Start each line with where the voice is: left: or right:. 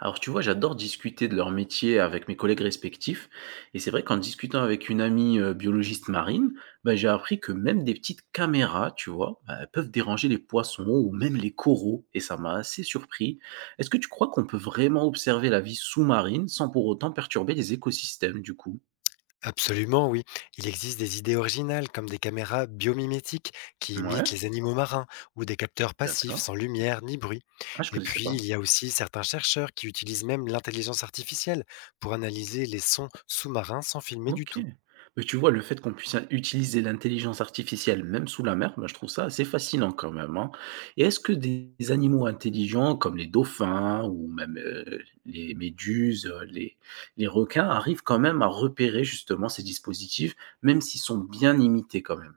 right: Alors tu vois, j'adore discuter de leur métier avec mes collègues respectifs. Et c'est vrai qu'en discutant avec une amie biologiste marine, j'ai appris que même des petites caméras, tu vois, elles peuvent déranger les poissons ou même les coraux. Et ça m'a assez surpris. Est-ce que tu crois qu'on peut vraiment observer la vie sous-marine sans pour autant perturber les écosystèmes du coup?
left: Absolument, oui. Il existe des idées originales comme des caméras biomimétiques qui imitent
right: Ouais,
left: les animaux marins ou des capteurs passifs
right: d'accord.
left: sans lumière ni bruit.
right: Ah, je
left: Et
right: connaissais
left: puis,
right: pas.
left: il y a aussi certains chercheurs qui utilisent même l'intelligence artificielle pour analyser les sons sous-marins sans filmer du
right: OK.
left: tout.
right: Mais tu vois, le fait qu'on puisse hein, utiliser l'intelligence artificielle même sous la mer, je trouve ça assez fascinant quand même, hein. Et est-ce que des animaux intelligents comme les dauphins ou même, les méduses, les requins arrivent quand même à repérer justement ces dispositifs, même s'ils sont bien imités quand même?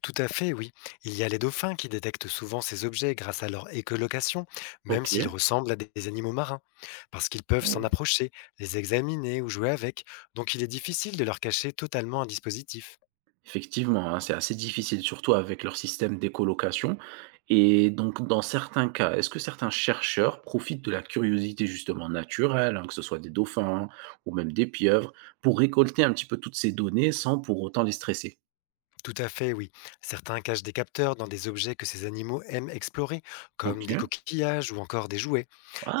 left: Tout à fait, oui. Il y a les dauphins qui détectent souvent ces objets grâce à leur écholocation, même s'ils
right: OK.
left: ressemblent à des animaux marins, parce qu'ils peuvent s'en
right: Oh!
left: approcher, les examiner ou jouer avec, donc il est difficile de leur cacher totalement un dispositif.
right: Effectivement, hein, c'est assez difficile, surtout avec leur système d'écolocation, et donc dans certains cas, est-ce que certains chercheurs profitent de la curiosité justement naturelle, hein, que ce soit des dauphins ou même des pieuvres, pour récolter un petit peu toutes ces données sans pour autant les stresser?
left: Tout à fait, oui. Certains cachent des capteurs dans des objets que ces animaux aiment explorer, comme des
right: OK.
left: coquillages ou encore des jouets.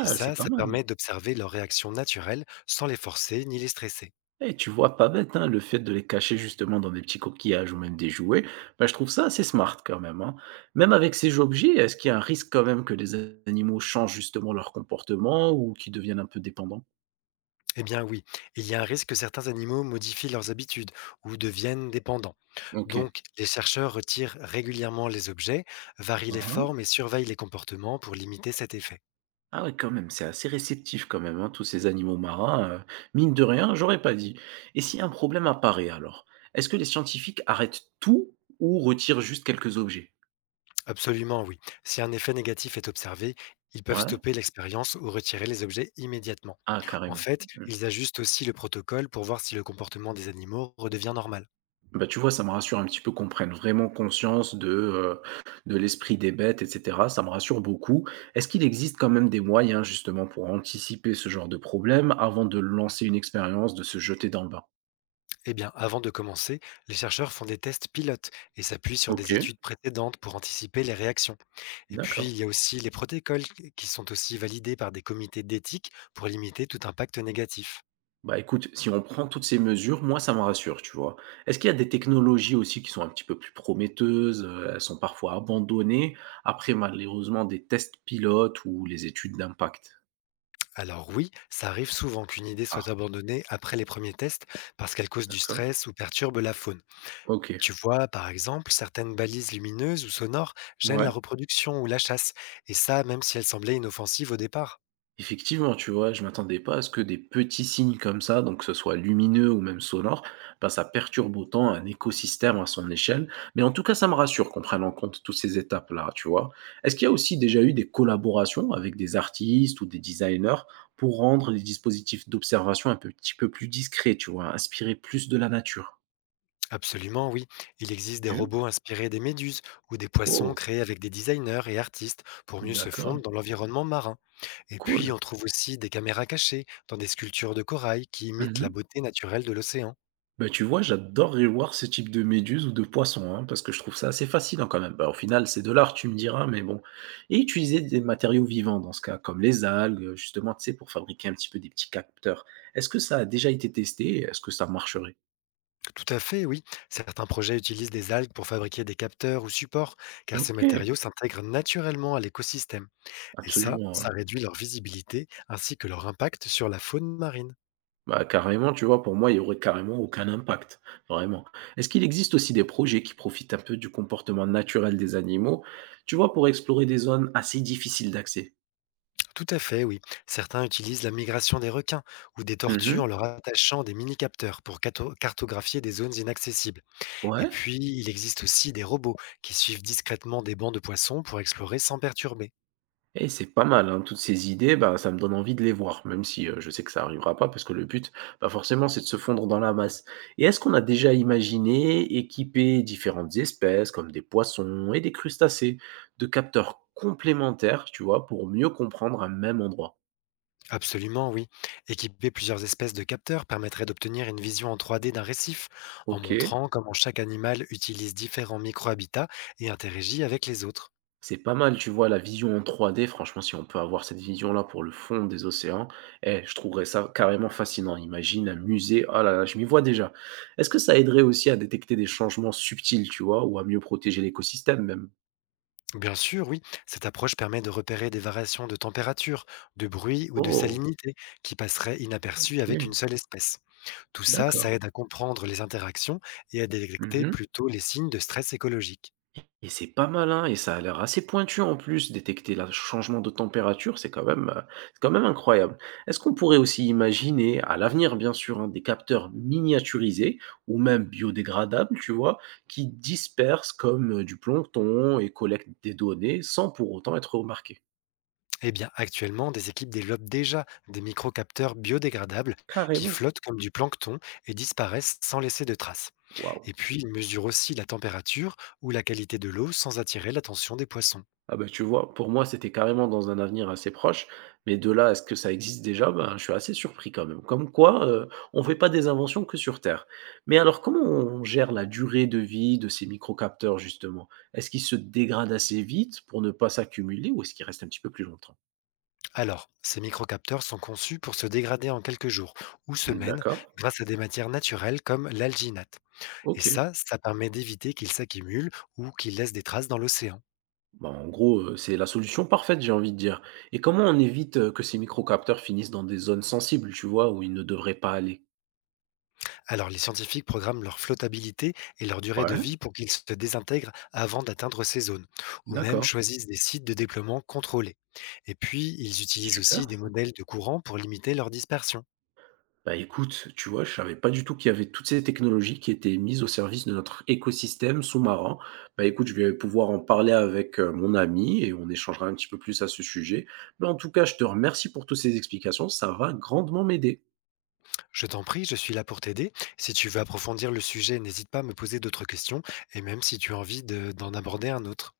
left: Et
right: c'est
left: ça,
right: pas
left: ça
right: mal.
left: permet d'observer leurs réactions naturelles sans les forcer ni les stresser.
right: Et tu vois, pas bête, hein, le fait de les cacher justement dans des petits coquillages ou même des jouets, je trouve ça assez smart quand même, hein. Même avec ces objets, est-ce qu'il y a un risque quand même que les animaux changent justement leur comportement ou qu'ils deviennent un peu dépendants?
left: Eh bien oui, il y a un risque que certains animaux modifient leurs habitudes ou deviennent dépendants.
right: OK.
left: Donc, les chercheurs retirent régulièrement les objets, varient les
right: Mmh.
left: formes et surveillent les comportements pour limiter cet effet.
right: Ah ouais, quand même, c'est assez réceptif quand même, hein, tous ces animaux marins, mine de rien, j'aurais pas dit. Et si un problème apparaît alors, est-ce que les scientifiques arrêtent tout ou retirent juste quelques objets?
left: Absolument, oui. Si un effet négatif est observé, ils peuvent
right: Ouais?
left: stopper l'expérience ou retirer les objets immédiatement.
right: Ah
left: En
right: carrément.
left: fait,
right: Mmh.
left: ils ajustent aussi le protocole pour voir si le comportement des animaux redevient normal.
right: Bah, tu vois, ça me rassure un petit peu qu'on prenne vraiment conscience de l'esprit des bêtes et cetera, ça me rassure beaucoup. Est-ce qu'il existe quand même des moyens justement pour anticiper ce genre de problème avant de lancer une expérience, de se jeter dans le bain?
left: Eh bien, avant de commencer, les chercheurs font des tests pilotes et s'appuient sur des
right: OK,
left: études précédentes pour anticiper les réactions. Et puis,
right: d'accord.
left: il y a aussi les protocoles qui sont aussi validés par des comités d'éthique pour limiter tout impact négatif.
right: Bah, écoute, si on prend toutes ces mesures, moi, ça me rassure, tu vois? Est-ce qu'il y a des technologies aussi qui sont un petit peu plus prometteuses, elles sont parfois abandonnées après malheureusement des tests pilotes ou les études d'impact?
left: Alors oui, ça arrive souvent qu'une idée
right: Ah,
left: soit abandonnée après les premiers tests parce qu'elle cause du
right: d'accord.
left: stress ou perturbe la faune.
right: OK.
left: Tu vois, par exemple, certaines balises lumineuses ou sonores gênent
right: Ouais.
left: la reproduction ou la chasse, et ça même si elles semblaient inoffensives au départ.
right: Effectivement, tu vois, je m'attendais pas à ce que des petits signes comme ça, donc que ce soit lumineux ou même sonore, ça perturbe autant un écosystème à son échelle. Mais en tout cas, ça me rassure qu'on prenne en compte toutes ces étapes-là, tu vois. Est-ce qu'il y a aussi déjà eu des collaborations avec des artistes ou des designers pour rendre les dispositifs d'observation un petit peu plus discrets, tu vois, inspirer plus de la nature?
left: Absolument, oui. Il existe des
right: Ok.
left: robots inspirés des méduses ou des poissons
right: Oh,
left: créés avec des designers et artistes pour mieux se
right: d'accord,
left: fondre dans l'environnement marin. Et
right: cool.
left: puis, on trouve aussi des caméras cachées dans des sculptures de corail qui imitent la
right: Mhm.
left: beauté naturelle de l'océan.
right: Bah, tu vois, j'adorerais voir ce type de méduse ou de poisson, hein, parce que je trouve ça assez fascinant quand même. Bah, au final, c'est de l'art, tu me diras, mais bon. Et utiliser des matériaux vivants dans ce cas, comme les algues, justement, tu sais, pour fabriquer un petit peu des petits capteurs. Est-ce que ça a déjà été testé? Est-ce que ça marcherait?
left: Tout à fait, oui. Certains projets utilisent des algues pour fabriquer des capteurs ou supports, car ces
right: Ok,
left: matériaux s'intègrent naturellement à l'écosystème. Et ça,
right: absolument.
left: ça
right: Ouais.
left: réduit leur visibilité ainsi que leur impact sur la faune marine.
right: Bah, carrément, tu vois, pour moi, il n'y aurait carrément aucun impact, vraiment. Est-ce qu'il existe aussi des projets qui profitent un peu du comportement naturel des animaux, tu vois, pour explorer des zones assez difficiles d'accès?
left: Tout à fait, oui. Certains utilisent la migration des requins ou des tortues en
right: Mhm.
left: leur attachant des mini-capteurs pour cartographier des zones inaccessibles. Et
right: Ouais.
left: puis, il existe aussi des robots qui suivent discrètement des bancs de poissons pour explorer sans perturber.
right: Et c'est pas mal, hein, toutes ces idées, ça me donne envie de les voir, même si, je sais que ça arrivera pas parce que le but, forcément, c'est de se fondre dans la masse. Et est-ce qu'on a déjà imaginé équiper différentes espèces, comme des poissons et des crustacés, de capteurs complémentaires, tu vois, pour mieux comprendre un même endroit?
left: Absolument, oui. Équiper plusieurs espèces de capteurs permettrait d'obtenir une vision en 3D d'un récif, en
right: OK.
left: montrant comment chaque animal utilise différents micro-habitats et interagit avec les autres.
right: C'est pas mal, tu vois? La vision en 3D, franchement, si on peut avoir cette vision-là pour le fond des océans, eh, je trouverais ça carrément fascinant. Imagine un musée, ah là là, je m'y vois déjà. Est-ce que ça aiderait aussi à détecter des changements subtils, tu vois, ou à mieux protéger l'écosystème même?
left: Bien sûr, oui. Cette approche permet de repérer des variations de température, de bruit ou de
right: Oh,
left: salinité qui passeraient inaperçues avec une
right: OK,
left: seule espèce. Tout ça, ça
right: d'accord.
left: aide à comprendre les interactions et à détecter
right: Mmh.
left: plutôt les signes de stress écologique.
right: Et c'est pas mal, hein, et ça a l'air assez pointu en plus, détecter le changement de température, c'est quand même incroyable. Est-ce qu'on pourrait aussi imaginer, à l'avenir bien sûr, hein, des capteurs miniaturisés ou même biodégradables, tu vois? Qui dispersent comme, du plancton et collectent des données sans pour autant être remarqués?
left: Eh bien, actuellement, des équipes développent déjà des microcapteurs biodégradables qui
right: Carrément,
left: flottent comme du plancton et disparaissent sans laisser de traces.
right: waouh!
left: Et puis, ils mesurent aussi la température ou la qualité de l'eau sans attirer l'attention des poissons.
right: Ah bah, tu vois, pour moi, c'était carrément dans un avenir assez proche, mais de là à ce que ça existe déjà, ben, je suis assez surpris quand même. Comme quoi, on ne fait pas des inventions que sur Terre. Mais alors, comment on gère la durée de vie de ces microcapteurs, justement? Est-ce qu'ils se dégradent assez vite pour ne pas s'accumuler ou est-ce qu'ils restent un petit peu plus longtemps?
left: Alors, ces microcapteurs sont conçus pour se dégrader en quelques jours ou semaines
right: D'accord.
left: grâce à des matières naturelles comme l'alginate. Et
right: Ok.
left: ça permet d'éviter qu'ils s'accumulent ou qu'ils laissent des traces dans l'océan.
right: Bah, en gros, c'est la solution parfaite, j'ai envie de dire. Et comment on évite que ces microcapteurs finissent dans des zones sensibles, tu vois, où ils ne devraient pas aller?
left: Alors les scientifiques programment leur flottabilité et leur durée de
right: Ouais,
left: vie pour qu'ils se désintègrent avant d'atteindre ces zones, ou même
right: d'accord.
left: choisissent des sites de déploiement contrôlés. Et puis, ils utilisent
right: Super.
left: aussi des modèles de courant pour limiter leur dispersion.
right: Bah, écoute, tu vois, je savais pas du tout qu'il y avait toutes ces technologies qui étaient mises au service de notre écosystème sous-marin. Bah, écoute, je vais pouvoir en parler avec mon ami et on échangera un petit peu plus à ce sujet. Mais en tout cas, je te remercie pour toutes ces explications. Ça va grandement m'aider.
left: Je t'en prie, je suis là pour t'aider. Si tu veux approfondir le sujet, n'hésite pas à me poser d'autres questions, et même si tu as envie d'en aborder un autre.